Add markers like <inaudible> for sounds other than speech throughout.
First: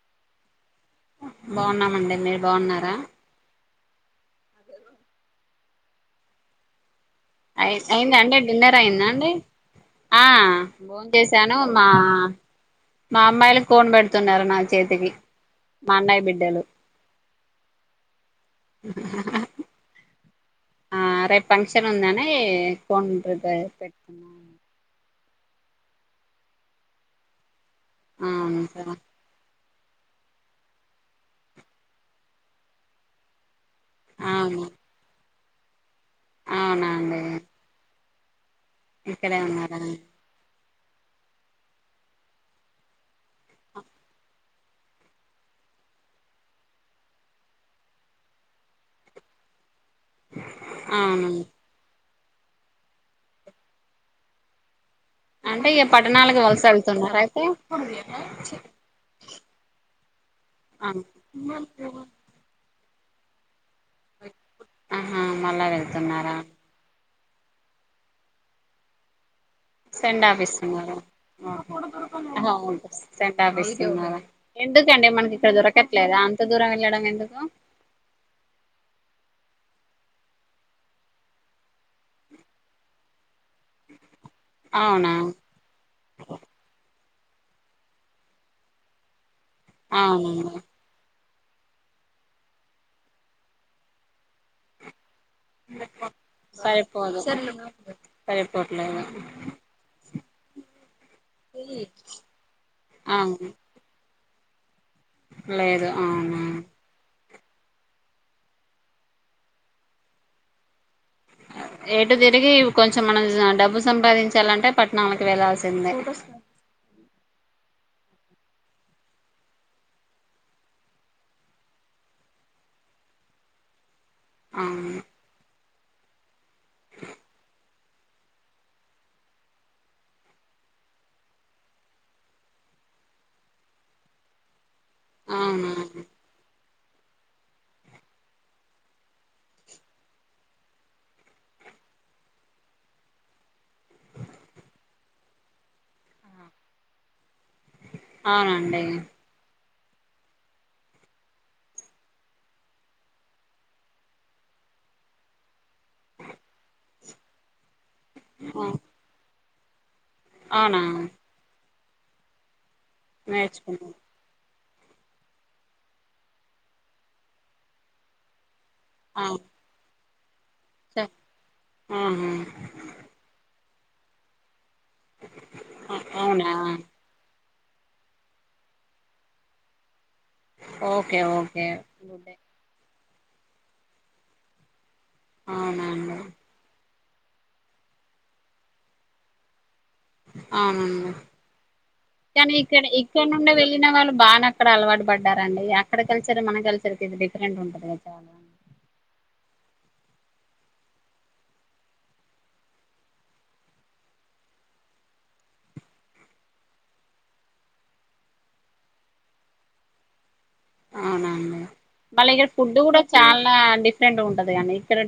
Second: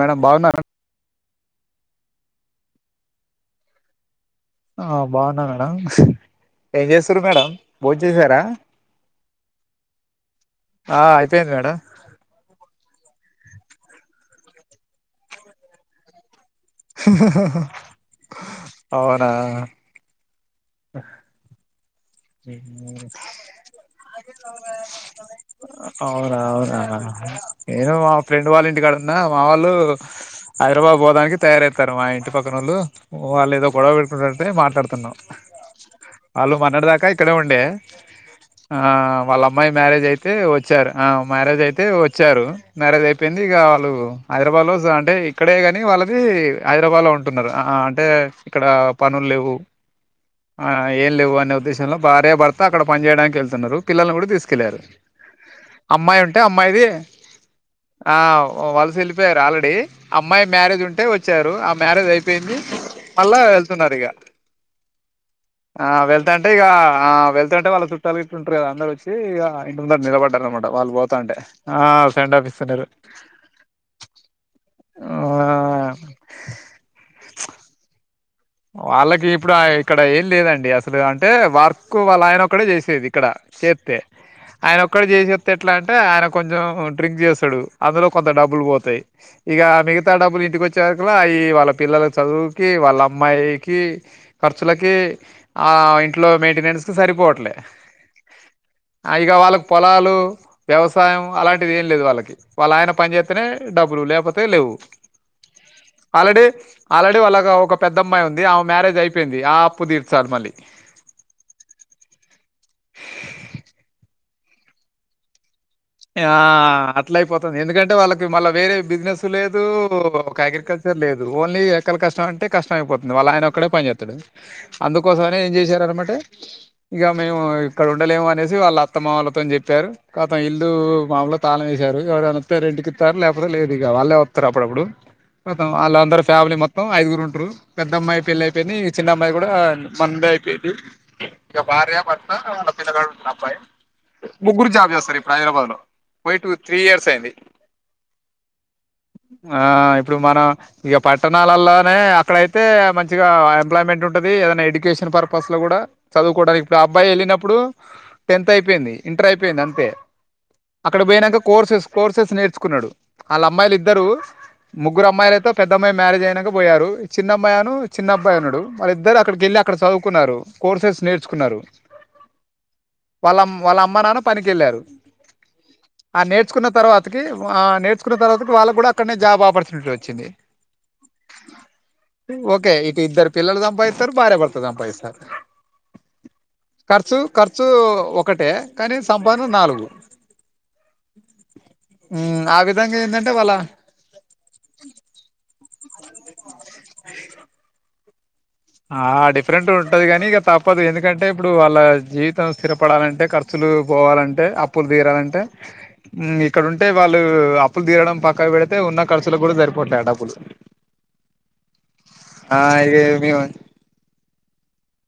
Madam బాగున్నారా బాగున్నామండి మీరు బాగున్నారా ఆ బాగున్నానా ఏం చేస్తా అయి అయిందా అండి డిన్నర్ అయిందా అండి ఆ భో ఆ అయిపోయింది చేశాను మేడం మా మా అమ్మాయిలకు కోన్ పెడుతున్నారు నా చేతికి మా అన్నయి బిడ్డలు ఆహాహా అవునా ఆ రేపు ఫంక్షన్ ఉందానే కొండద పెట్టున్నా అవురా అవురా నేను మా ఫ్రెండ్ అవును వాళ్ళ సార్ ఇంటికాడు ఉన్నా మా వాళ్ళు హైదరాబాద్ పోోదానికి తయారవుతారు మా ఇంటి పక్కన వాళ్ళు వాళ్ళు ఏదో గొడవ పెట్కుతే అవును మాట్లాడుతున్నాం అలు అవునా మనడద అండి ఇక్కడే ఉండే ఆ ఇక్కడే వాళ్ళ అమ్మాయి ఉన్నారా మ్యారేజ్ అయితే వచ్ వచ్చారు ఆ మ్యారేజ్ అయితే వచ్చారు. మ్యారేజ్ అయిపోయింది ఇగ వాళ్ళు హైదరాబాద్లో అంటే ఇక్కడే గని వాళ్ళది హైదరాబాద్లో ఉంటున్నరు. ఆ అంటే ఇక్కడ పనుల్ లేవు ఆ ఏం అవును లేవు అనే ఉద్దేశం భార్య, భర్త అక్కడ పని చేయడానికి ఎళ్తున్నరు పిల్లలను గుడా తీసుకెళ్లారు అంటే ఇక అమ్మాయి ఉంటే పట్టణాలకు వలస అమ్మాయిది వెళ్తున్నారా అయితే ఆ వలస ఎళ్ళిపోయారు ఆల్రెడీ అమ్మాయి మ్యారేజ్ ఉంటే వచ్చారు ఆ మ్యారేజ్ అయిపోయింది. మళ్ళా వెళ్తాన్నారు ఇగ ఆహా మళ్ళా ఆ వెళ్తున్నారా వెళ్తం ఆ వెళ్తుంటే వాళ్ళ చుట్టాలు గిట్ల ఉంటరు కదా అందరు వచ్చి ఇగ సెండ్ ఆఫ్ ఇస్తున్నారా ఆ సెండ్ ఆఫ్ ఇస్తున్నారు సెండ్ ఆఫ్ ఇస్తున్నారా ఎందుకండి ఆ మనకి ఇక్కడ దొరకట్లేదా అంత దూరం వెళ్ళడం ఎందుకు వాళ్ళకి ఇప్పుడు ఇక్కడ ఏం లేదండి అసలు అంటే వర్క్ వాళ్ళ ఆయన ఒక్కడే చేసేది ఇక్కడ చేత్తే ఆయన ఒక్కడ్ అవునా చేసోస్తే ఎట్లా అంటే ఆయన కొంచెం డ్రింక్ చేస్తాడు. అందులో కొంత డబ్బులు పోతాయి ఇగ మిగతా డబ్బులు అవునండి ఇంటికొచ్చే వర ఈ వాళ్ళ పిల్లల చదువుకి వాళ్ళ మైకి ఖర్చులకి ఆ ఇంట్లో మెయింటెనెన్స్కి సరిపోదు సరిపోవట్లే సరిపోట్లేదు ఆ ఇగ వాళ్ళకి పొలాలు, వ్యవసాయం అలాంటిది ఏం లేదు వాళ్ళకి వాళ్ళ ఆయన పని చేస్తనే అవును డబ్బులు లేకపోతే తే లేవు లేదు అవునా ఆల్రెడీ ఆల్రెడీ వాళ ఒక ఒక పెద్దమ్మాయి ఉంది. ఆమె మ్యారేజ్ అయిపోయింది ఆ అప్పు తీర్చాలి మళ్ళీ ఎటు తిరిగి కొంచెం మనం డబ్బు సంపాదించాలంటే పట్టణాలకి వెళ్లాల్సి ఆ అట్ల అయిపోతంది ఎందుకంటే వాళ్ళకి మళ్ళ వేరే బిజినెస్ లేదు ఒక అగ్రికల్చర్ లేదు ఓన్లీ ఎక్కల కష్టం అంటే కష్టం అయిపోతుంది. వాళ్ళ ఆయన ఒక్కడే పని చేస్ అవును అందుకోసమనే ఏం చేశార్ మాట ఇగ మేము ఇక్కడ ఉండలేము అనేసి వాళ్ళ అత్తమ్మ వాళ్లతోని చెప్పారు కథం ఇ ల్లు మామూలుగ తాళం ఏసారు ఎవరైన వస్తె రెంట్కిస్తారు లేకపోతే లేదు ఇగ వాళ్ళే వస్తారు అప్పుడప్పుడు అవునా ఆలందరు ఫ్యామిలీ మొ త్తం ఐదుగురు ఉంటరు. పెద్ద అమ్మాయి పెళ్లి అయిపోయింది. చిన్న అమ్మాయి గుడా మండే అయిపోయింది. ఇగ భార్య, భర్త వాళ్ళ పిల్లగాడు ఉంటడు అబ్బాయి ముగ్గురు జాబ్ చేస్తారు హైదరాబాద్లో పోయి టు త్రీ ఇయర్స్ అయింది. ఆవునండి ఆ ఇప్పుడు మన ఇగ పట్టణాలల్లోనే అక్కడయితే మంచిగా ఎంప్లాయ్మెంట్ ఉంటుది ఏదైనా ఎడ్యుకేషన్ పర్పస్ లో కూడా చదువుకోవడానికి ఇప్పుడు అబ్బాయి ఎళ్ళినప్పుడు టెన్త్ అయిపోయింది ఇంటర్ అయిపోయింది అంతే. అవునా అక్కడ పోయినాంక కోర్సెస్ కోర్సెస్ నేర్చుకున్నడు ఆళ్ల అమ్మాయిలు నేర్చుకున్నా ఇద్దరు ముగ్గురు అమ్మాయిలయి పెద్దమ్మాయి మ్యారేజ్ అయినంక పోయారు చిన్నమ్మాయను చిన్న అబ్బయున్నడు వాళ్లిద్దరూ అవును అక్కడకెళ్లి అక్కడ సదు కున్నారు కోర్సెస్ నేర్చుకున్నారూ, ఆహా వాళ్ళ వాళ్ళ అమ్మ నాన్న పనికెళ్ళారు. ఆ అవునా నేర్చుకున్న తర్వాతకి ఆ నేర్చుకున్న తర్వాత కి వాళ్ళ కూడా అక్కడనే జాబ్ ఆపర్చునిటీ వచ్ వచ్చింది. ఓకే ఓకే అవునండి ఓకే ఇక ఇద్దరు పిల్లలు సంపాదిత్తరు, భార్యాభర్తలు సంపాదిస్తరు. అవున అండి ఖర్చు ఖర్చు ఒకటే, కానీ సంపాదన నాలుగు. అవునండి, ఉమ్, కానీ ఆ ఇక్కడ విధంగా ఇక్కడ ఏంటంటే వాళ్ళ నుండే వెళ్ళిన వాళ్ళు బానే అక్కడ అలవాటు పడ్డారండి అక్కడ కలిచరు మన కలిచర్కి ఇది డిఫరెంట్ ఉంటది. చాలా ఆ డిఫరెంట్ ఉంటది గని ఇగ తప్పదు ఎందుకంటే ఇప్పుడు, వాళ్ళ జీవితం స్థిరపడాలంటే ఖర్చులు పోవాలంటే, అప్పులు తీరాలంటే, ఇక్కడ ఉంటే వాళ్ళు అప్పులు తీరడం పక్కకు పెడితే, ఉన్న ఖర్చులు కూడా సరిపోట్లే ఆ డబ్బులు ఆహా మళ్ళీ ఇక్కడ ఆ ఫుడ్ కూడా ఇ మేము చాలా డిఫ్ రెండు ఉంటది గనీ ఇక్కడె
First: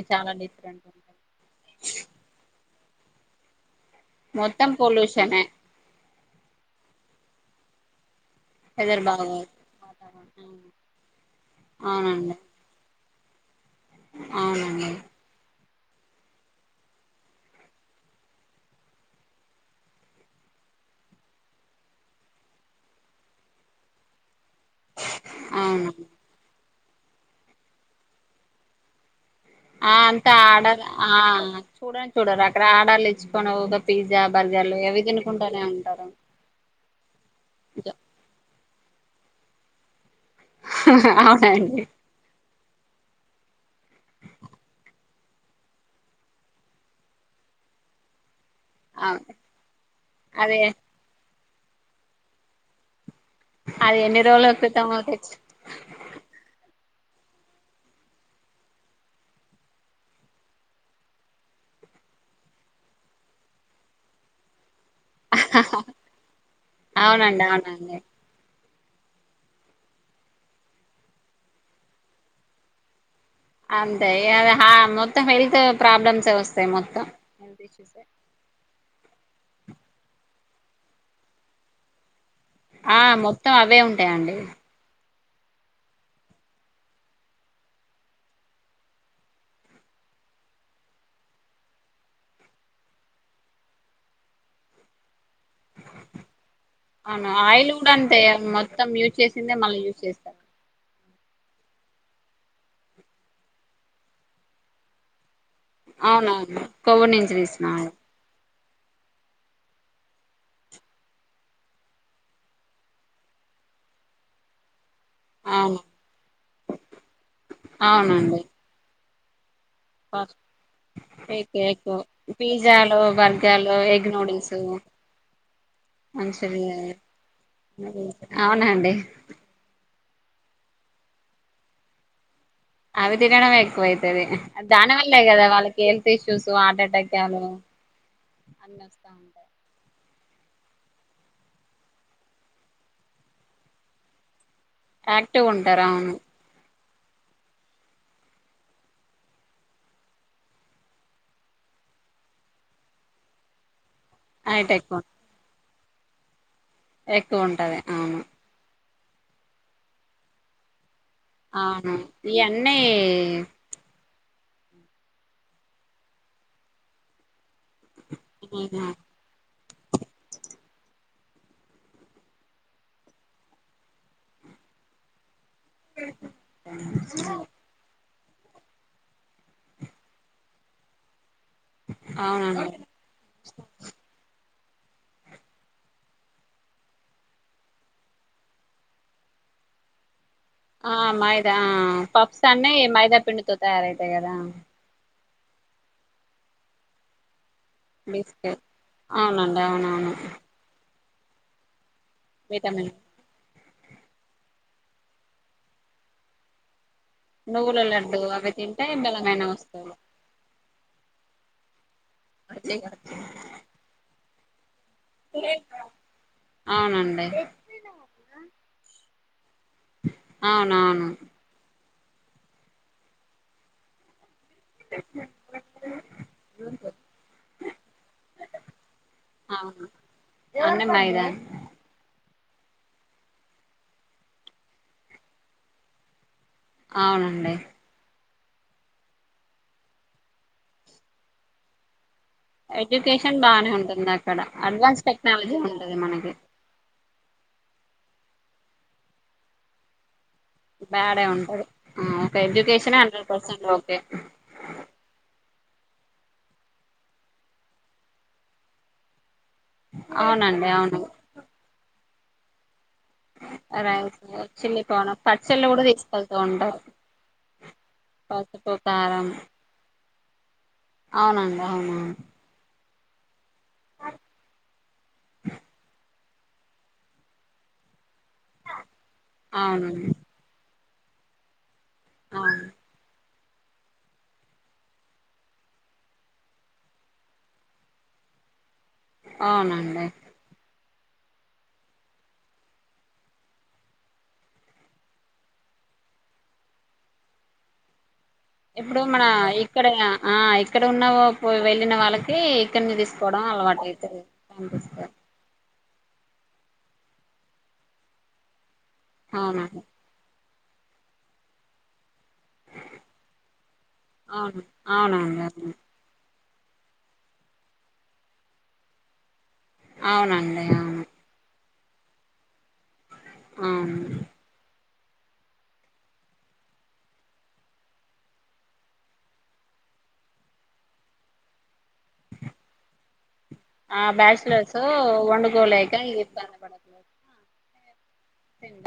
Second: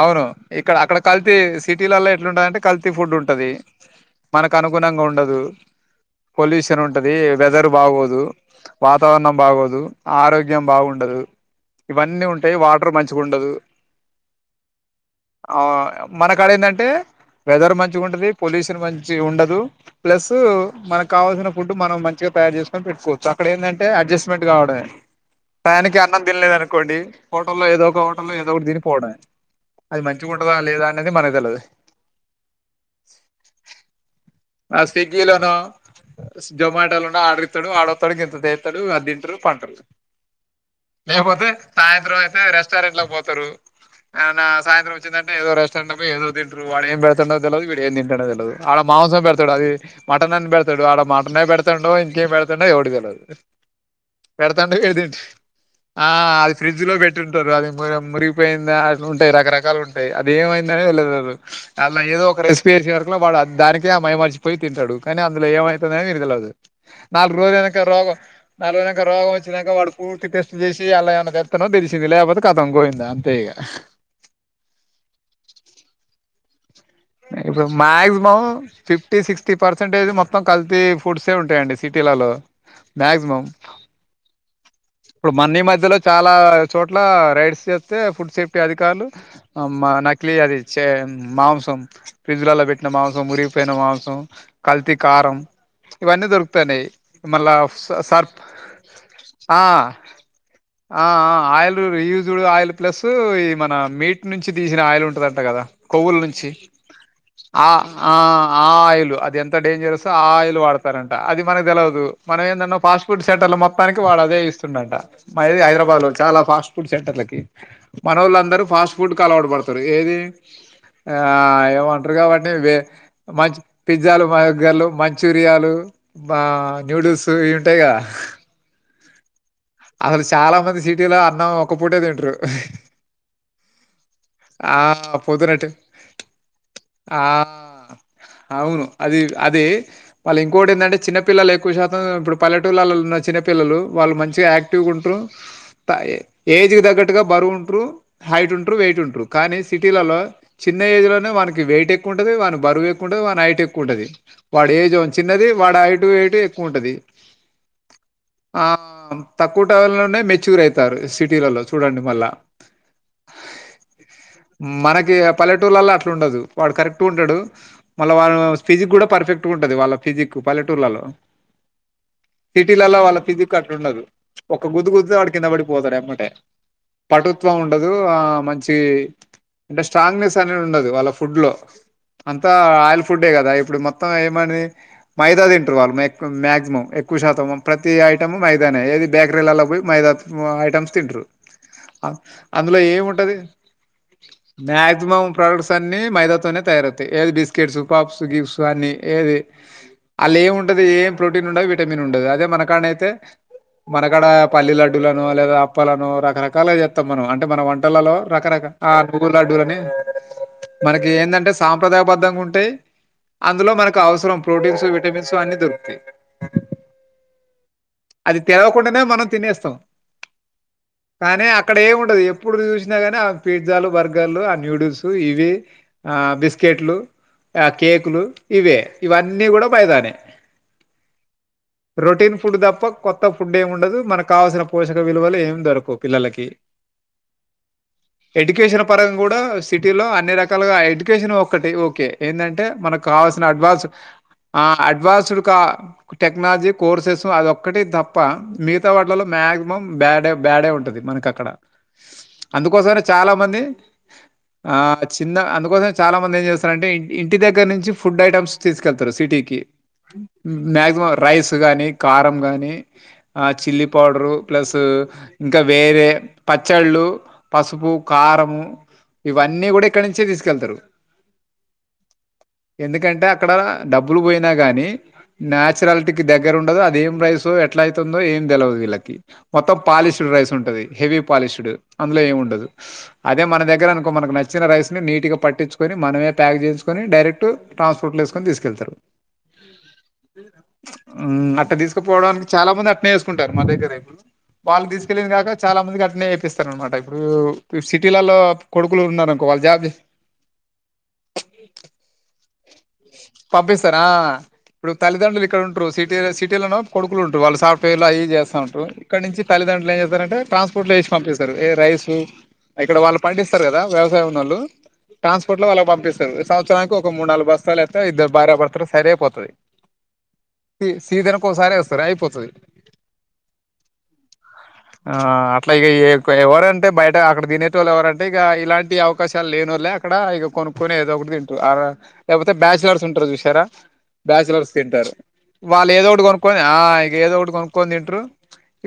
అవును ఇక్కడ అక్కడ కల్తీ సిటీలలో ఎట్లుంటదంటే కల్ తీ ఫుడ్ ఉంటది. మొత్తం మనకనుగుణంగా ఉండదు, పొల్యూషనే పొల్యూషన్ ఉంటది. వెదర్ బాగోదు వెదర్ వాతావరణం బాగో బాగోదు, ఆరోగ్యం బాగుండదు, ఇవన్నీ ఉంటయి వాటర్ మంచి చిగుండదు ఆవునండి అవును మన కాడ ఏందంటే, వెదర్ మంచిగా ఉంటంది. పొల్యూషన్ మంచి ఉండదు, ప్లస్ మనకు కావాల్సిన ఫుడ్ మనం మంచిగా తయారు చేసుకొని పెట్టుకోవచ్చు, అక్కడ ఏంటంటే అడ్జస్ట్ మెంట్ కావడమే, టైయానిక్ అన్నం తినలేదను కోండి హోటల్లో ఏదో ఒక ఉంటుంది, ఏదో ఒకటి తిని పోవడమే ఆ అంతా ఆడ ఆ తెలదు చూడనే చూడరు, అక్కడ ఆడర్లు తెచ్చుకోనో ఒక పిజ్జా. బర్గర్లు ఆ అవి స్విగ్గీ లోనో తినుకుంటూనే ఉంటారు జొమాటో లోనో ఆడరిస్తడు ఆడు వస్తడు గింత తడు అది తింటరు పాంటరు. లేకపోతే, అవునండి సాయంత్రం అయితే రెస్ట్. సారి ఎట్లా పోతారు, ఆ నా సాయంత్రం వచ్చిందంటే ఏదో రెస్టారెంట్ పోయి ఏదో తింటరు వాడు ఏం పెడతాండో తెలియదు, వీడు ఏం తింటాండో తెలియదు. అడ మాంసం అవును పెడ్ తడు అది మటన్ అని అదే పెడ్తాడు ఆడ మ మన్నే పెడతాండో ఇంకెంపెడతాండో ఎవడికి తెల్వది అది ఎన్ని రోజుల పెడతంటే క్రితం ఈడూ తెచ్ తింట్ఆ అది ఫ్రిడ్జ్ లో పెట్ తింటుర్రు అది మురిగిపోయిందా అట్లు ఉంటాయి రకరకాలు ఉంటాయి అది ఏమైంద అని ఎవలకి తెలవదు అళ్ల ఏదో ఒక రెసిపీ వసే వరకు వాడ అది దాని కే ఆ మైమరచి పోయి తింటడు కానీ అందులో ఏమైతదని ఇడీకి తెలవదు నాలుగు అవునండి రోజులు ఐనంక అవునండి రోగం ఆడికిపోయినంక రోగం వచ్చింక వాడు పూర్తి టెస్ట్ చేసి అల్ల ఎమన్నా తెల్తనో తెలిసింది లేకపోతే కతం గోయిందా అం అంతే ఇఅద హా మొత్తం హెల్త్ ప్రాబ్లమ్స్ వస్త ఇప్పుడు maximum fifty six fifty percentage మొత్తం కలితీ ఫుడ్సే ఉంటాయండి సిటీలలో ఆ మాక్సిమం మొత్తం అవే ఉంటాయండి ఇప్పుడు మన్నీ మధ్యలో చాలా చోట్ల రైడ్స్ చేస్తే ఫుడ్ సేఫ్టీ అధికారులు నకిలీ అది చే మాంసం ఫ్రిడ్జ్లలో పెట్టిన మాంసం మురిగిపోయిన మాంసం కల్తీ కారం ఇవన్నీ దొరుకుతాన్నాయి అవున మళ్ళా ఆయిల్ కూడా స- అంతే సర్ప్ మొత్తం యూజ్ చేసిందే ఆ మళ్ళీ యూజ్ చేస్తారు ఆ ఆయిల్ రియూజడ్ ఆయిల్ ప్లస్ ఈ మన మీట్ నుంచి తీసిన ఆయిల్ ఉంటదంట కదా కొవ్వుల నుంచి అవునవును కొవ్వు నుంచిసిన ఆ ఆయిల్ ఆ ఆయిల్ అది ఎంత డేంజరస్ ఆ ఆయిల్ వాడతారంట అది మనకు తెలవదు మనం ఏందన్నా ఫాస్ట్ ఫుడ్ సెంటర్ల మొత్తానికి వాడు అదే ఇస్తుండంట మా ఇది అవును హైదరాబాద్ లో చాలా ఫాస్ట్ ఫుడ్ సెంటర్లకి అవునండి మనోళ్ళందరూ ఫాస్ట్ ఫుడ్ కాలవాటు పడు ఏది ఎగ్ ఆ ఎగ్ ఏవోంటరు వాటిని పిజ్జాలు మంచి బర్గర్లు ఎగ్ పిజ్జాలు నూడిల్స్ భార్గర్లు మంచూరియాలు మంచూరియా న్యూడిల్స్ ఇవి ఉంటాయి్ కదా అవునండి అసలు చాలా మంది సిటీలో అన్నం ఒక పూటే తింటారు అవి తినడం వక్కువై పో తది ఆ దానివల్లే కదా పొద్దునట్టు వాళ్ళకి హెల్త్ ఇష్యూస్ హార్ట్ ఎటాక్ ఆ లు అన్ని వస్తా ఉంటాయి వాళ్ళ ఇంకోటి ఏందంటే చిన్న పల్లలు ఎక్కువ శాతం ఇప్పు పల్లెటూరులలో ఉన్నపిల్లలు వాళ్ళు మంచిగా యాక్ క్టివ్ గా ఉంటరు యాక్టివ్ ఉంటారు అవును ఏజ్ కు దగ్గ ట్టుగా బరువు ఉంట్రు హైట్ ఉంట్రు వెయిట్ ఉంట్రు కానీ సిటీలలో చిన్న ఏజ్ లోనే వాననికి వెయిట్ ఎక్కువుంటది వాని బరువు ఎక్కువ్వుంటది వాని హైట్ ఎక్కు ఉంటది హైట్ వాడు ఏజ్ ఎక్కువ ఏంమో చిన్నది వాడయిటు వెయిటు ఎ క్కు ఉంటది ఎక్కువ ఉంటది అవును ఆ తక్కువ <unintelligible> మెచ్యూర్ అయితారు అవును ఈ అన్నే మనకి పల్లెటూరులలో అట్లా ఉండదు వాడు కరెక్ట్ ఉంటాడు మళ్ళ వాళ ఫిజిక్ కూడా పర్ఫెక్ట్ గా ఉంటది వాళ్ళ ఫిజిక్ పల్లెటూర్లలో సిటీలలో వాళ్ళ ఫిజిక్ అట్ల ఉండదు ఒక గుద్దుగుద్దుతే వాడికి కింద పడి పోతడు ఎమ్మటే పటుుత్వం ఉండదు ఆ మంచి అంటే స్ట్రాంగ్నెస్ అనేది ఉండదు వాళ్ళ ఫుడ్ లో అంతా అవునండి ఆయిల్ ఫుడ్డే కదా ఇప్పుడు మొత్తం ఏమ్ బాగుంటుంది మైదా తింటారు వాళ్ళు మేక్ మాక్సిమం ఎక్కువ శాతం ప్రతి ఐటమ్ మైదానే ఏది బేకరీలలో పోయి మైదా ఐటమ్స్ ఆ తింటరు మైదా అందులో ఏముంటది తయారు అయితాయ్ కదా మం ప్రాడక్ట్స్ అన్ని మైదాతోనే తయారవుతాయ్ ఏది biscuits puffs gifts biscuit అన్ని ఏది అవునండి అవునవును అలా ఏముంటది ఏం ప్రోటీన్ ఉండవి వి విటమిన్ ఉండదు అదే విటమిన్ మనకాన్నయితే మనకాడ పల్లీ లడ్డూలనో లేదా అప్పలనో రకరకాల గా చె త్తం మనం అంటే మన నువ్వుల వంటలలో లడ్డు అవి రకరక తింటే ఆ న నువ్వుల బలమైన లడ్డూలని వస్తువులు మనకి ఏందంటే సాంప్రదాయ పద్దంగ ఉంటాయి అందులో మనకు అవసరం ప్రోటీన్స్ వి విటమిన్స్ అన్ని దొరుకుతాయి అవునండి అది తెల్వకుండానే మనం తినేస్ స్తాం అవునవును కానీ అక్కడ ఏం ఉన్ టాది ఎప్పుడూ చూసిన గాని ఆ పిజ్జాలు బర్గర్లు న్యూడిల్స్ ఇవె ఆ బిస్కెట్లు ఆ కేకులు ఇవే ఇవన్నీ కూడా అవును బైదానే అన్ని మైదా రొటీన్ ఫుడ్ తప్ప కొత్త ఫుడ్డే ముండదు మనకు కావాల్సిన పోషక విలువలు ఏం దొరకవు పిల్లలకి అవునండి ఎడ్యుకేషన్ పరంగా గూడ సిటీలో అన్ని రకాల గా ఎడ్యుకేషన్ ఒకటే ఒకే ఎందంటే మనకు ఎడ్యుకేషన్ కావాల్సిన బానే అడ్వాన్స్ ఉంటుంది అక్కడ ఆ అడ్వాన్స్ అడ్వాన్స్డ్ టెక్నాలజీ కా ఉంటది మనకి టెక్నాలజీ కోర్సెస్ అది ఒక్కటి తప్ప మిగతా వాట్లలో మాక్సిమం బ్యాడ్ ఎ బ్యాడే ఉంటది బ్యాడే మనకి అక్కడ ఉంటది ఓకే ఎడ్యుకేషన్ అందుకోసమనే హండ్రెడ్ చాలా మంది పర్సెంట్ ఓకే ఆ చిన్న అ అందుకోసమే చాలా మంది ఏం చేస్తారంటే ఇ ఇంటి దగ్గర నుంచి ఫుడ్ ఐటమ్స్ తీసుకెళ్తారు సిటీకి ఇ అవునండి అవును మ్యాక్సిమం రైస్ గాని కారం గని ఆ chilli rice powder chilli plus powder ఇంకా పచ్చళ్ళు కూడా వేరే తీసుకెళ్తూ ఉంటారు పచ్చలు పసుపు కారము పసుపు ఇవ్వని కూడా ఇక్కడ్ ఇక్కడినుంచే తీసుకెళ్తారు అవునండీ అవును అవును ఎందుకంటే అక్ అక్కడ డబ్బులు పోయిన గాని న్యాచురల్ ఇంటికి దగ్గర ఉండదు అదేం రైసో ఎట్లా అయి <unintelligible> ఏం తెల్వది వీళ్ళకి మొత్తం అవునండి పాలిష్డ్ రైస్ ఉంటుంది హెవీ పాలిష్డ్ అందులో ఏం అవును ఉండదు అదే మన దగ్గర అనుకో మనకి నచ్చిన రైస్నీ నీట్గా పట్టించుకొని మనమే ప్యాక్ చేసుకుని డైరెక్ట్ ట్రాన్స్పోర్ట్ లో వేసుకొని తీసుకెళ్తారు అవునంట అట్ట తీసుకుపోవడానికి చాలా మంది అట్నే వేసుకుంటారు మా దగ్గరే వాళ్ళు తీసుకెళ్ళింది గాక చాలా మందికి అట్నే వేపిస్తారు అన్నమాట ఇప్పుడు సి ఇప్పుడు మన ఇక్కడ ఆ ఇక్కడ ఉన్నా పో వెళ్ళిన వాళ్ళకి కొన్ని థిస్ పంపిస్తారా ఇప్పుడు తల్లిదండ్రులు ఇక్కడ ఉన్ ఇప్పు సిటీ సిటీలో కొడుకు ఉంటుారు వాళ్ళ సాఫ్ట్వేర్లా ఇవి చేస్తా ఉంటారు ఇక్కడ నుంచి అవునండి తల్లిదండ్రులు ఏ చేస్తారంటే ట్రాన్స్పోర్ట్ లో వేసి పంపిస్తారు రైస్ ఇక్కడ వాళ్ళు పండిస్తారు కదా వ్యవసాయం ఉన్నళ్ళు అవును అవునండి ట్రాన్స్పోర్ట్ లో అవును వాళ్ళ పంపిస్తారు సంవత్సరానికి ఒక మూడు నాలుగు బస్తలు ఇద్ద భార్య భర్తలు సరేపో పోతుది అవునండి అవును సీదనకు సారే సరే అయిపోతుది అవును ఆ అట్లా ఇ ఎవరంటే బయట అక్కడ తినేట వాళ్ళు ఎవరంటే ఇక ఇలాంటి అవకాశాలు లేని వాళ్లే అక్కడ ఇక కొనుక్కకుొని ఏదో ఒకటి తింటారు లేకపోతే ఉంటారు చుారా బ్యాచలర్స్ తింటారు వాళ్ళు వండుకోలేక ఏదోటి ఇబ్బంది కొనుక్కొని పడట్లేదు ఇక ఏద ఒకటి కొ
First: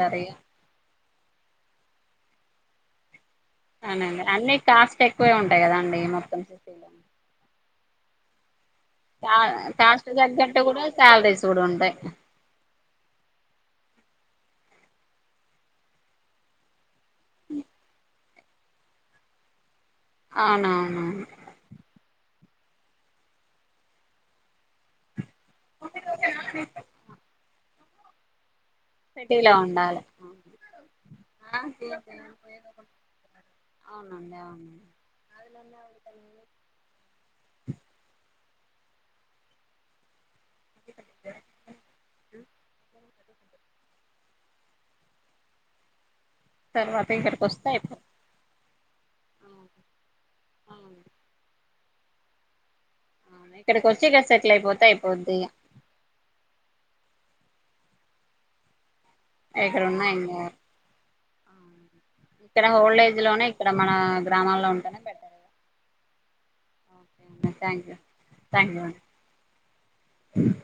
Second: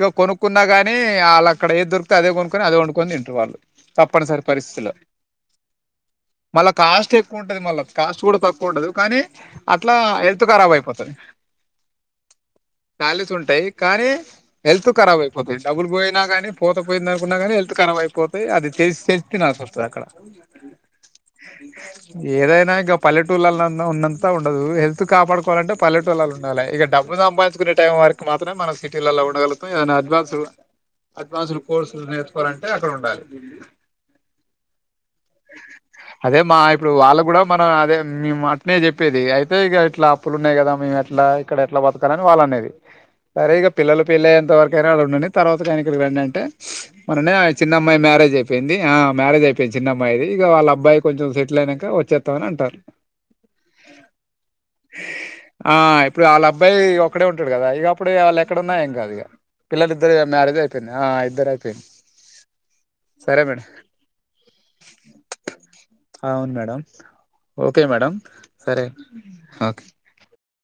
ఇవ ఇగ కొనుకున్నగా అళ్ అక్కడ ఏ దొరికితే అదే కొనుకనిదే కొనుక్కని తంట వాళ్ళు అవునండి తప్పనిసరి అన్ని పరిస్థితులో కాస్ట్ ఎక్కువే ఉంటాయి కదా అండి మొత్తం మళ్ళా సిటీలో కాస్ట్ ఎక్కువ ఉంటది మళ్ళా కాస్టుగూడ తక్ కుండదు కానీ అట్లా కాస్ట్ హెల్త్ తగ్గట్టు కరాబ్ కూడా అయిపోతది శాలరీస్ కూడా ఉంటాయి సాలీస్ ఉంటయ్ కానీ హెల్త్ కరాబ్ అయిపోతా డబులు పోయినా కాని పోత పోయింద అనుకున్నా కానీ హల్త్ కరబయిపో తే అది చెస్ సెప్పి నాకు అవునవునవును ఏదైనా ఇంక పల్లెట్ టుల్లాల అన్న ఉన్నంత ఉండదు హెల్త్ కాపాడుకోవాలంటే పల్లెటూల్లల ఉండాల ఇగ డబ్బు సంపాదించుకును తేమ్ వర్క్ మాత్రేమే మనస్ సిటీలల సిటీలో ఉండగలుగుతాం ఏ ఉండాలి అడ్వాన్ అడ్వాన్స్ కోర్సులు నేర్చుకోవాలంటే అక్కడ ఉండాలి అవునండి అవును అదే మా ఇప్పుడు వాళ్ళ కూడా మనం అదే ఈ మాట్నే చెప్పేది అయితే ఇగ ఇట్లా ప్పులు ఉన్నాయి కదా మీ అట్లా ఇక్కడ ఎట్లా బతకాలని వాళ్ళ అనేది సరే ఇక పిల్లలు పళ్ళేంతరకైనా అళ ఉండండి తరవాత కానీకాడికి రండండ్ తర్వాత మోననే ఆ ఇక్కడికి వస్తే చిన్నమ్మాయి అయిపోతు మ్యారేజ్ అయిపోయింది ఆ అవును మ్యారేజయిపోయింది చిన్నమ్మాయిది ఇగ వాళ్ళ అబ్బాయి కొంచెం సెటిల్ అయినం క వచ్చేతమని అంటారు అవును ఇక్కడికి వచ్చి ఇక్కడ సెటిల్ అయిపోతే అయిపోద్ది ఇక ఆ ఇప్పుడు ఆళ్ళ అబ్బాయి ఒక్కడే ఉంటడు గదా ఇగప్పుడు ఆళ్ళు ఎక్కడ ఉన్నా ఏం గ ఏంగదిగా ఎక్కడ ఉన్నా పిల్లలిద్దరు ఏం ఇగ కాదు మ్యారేజ్ అయిపోయింది ఆ అయ్ ఇద్దరయిపోయింది ఇక్కడ ఓల్డ్ ఏజ్ లోనే ఇక్కడ మన గ్రామాల్లో ఉంటేనే బెటర్ ఇగ ఆవును madam okay madam thank you సరే అండి ఓకే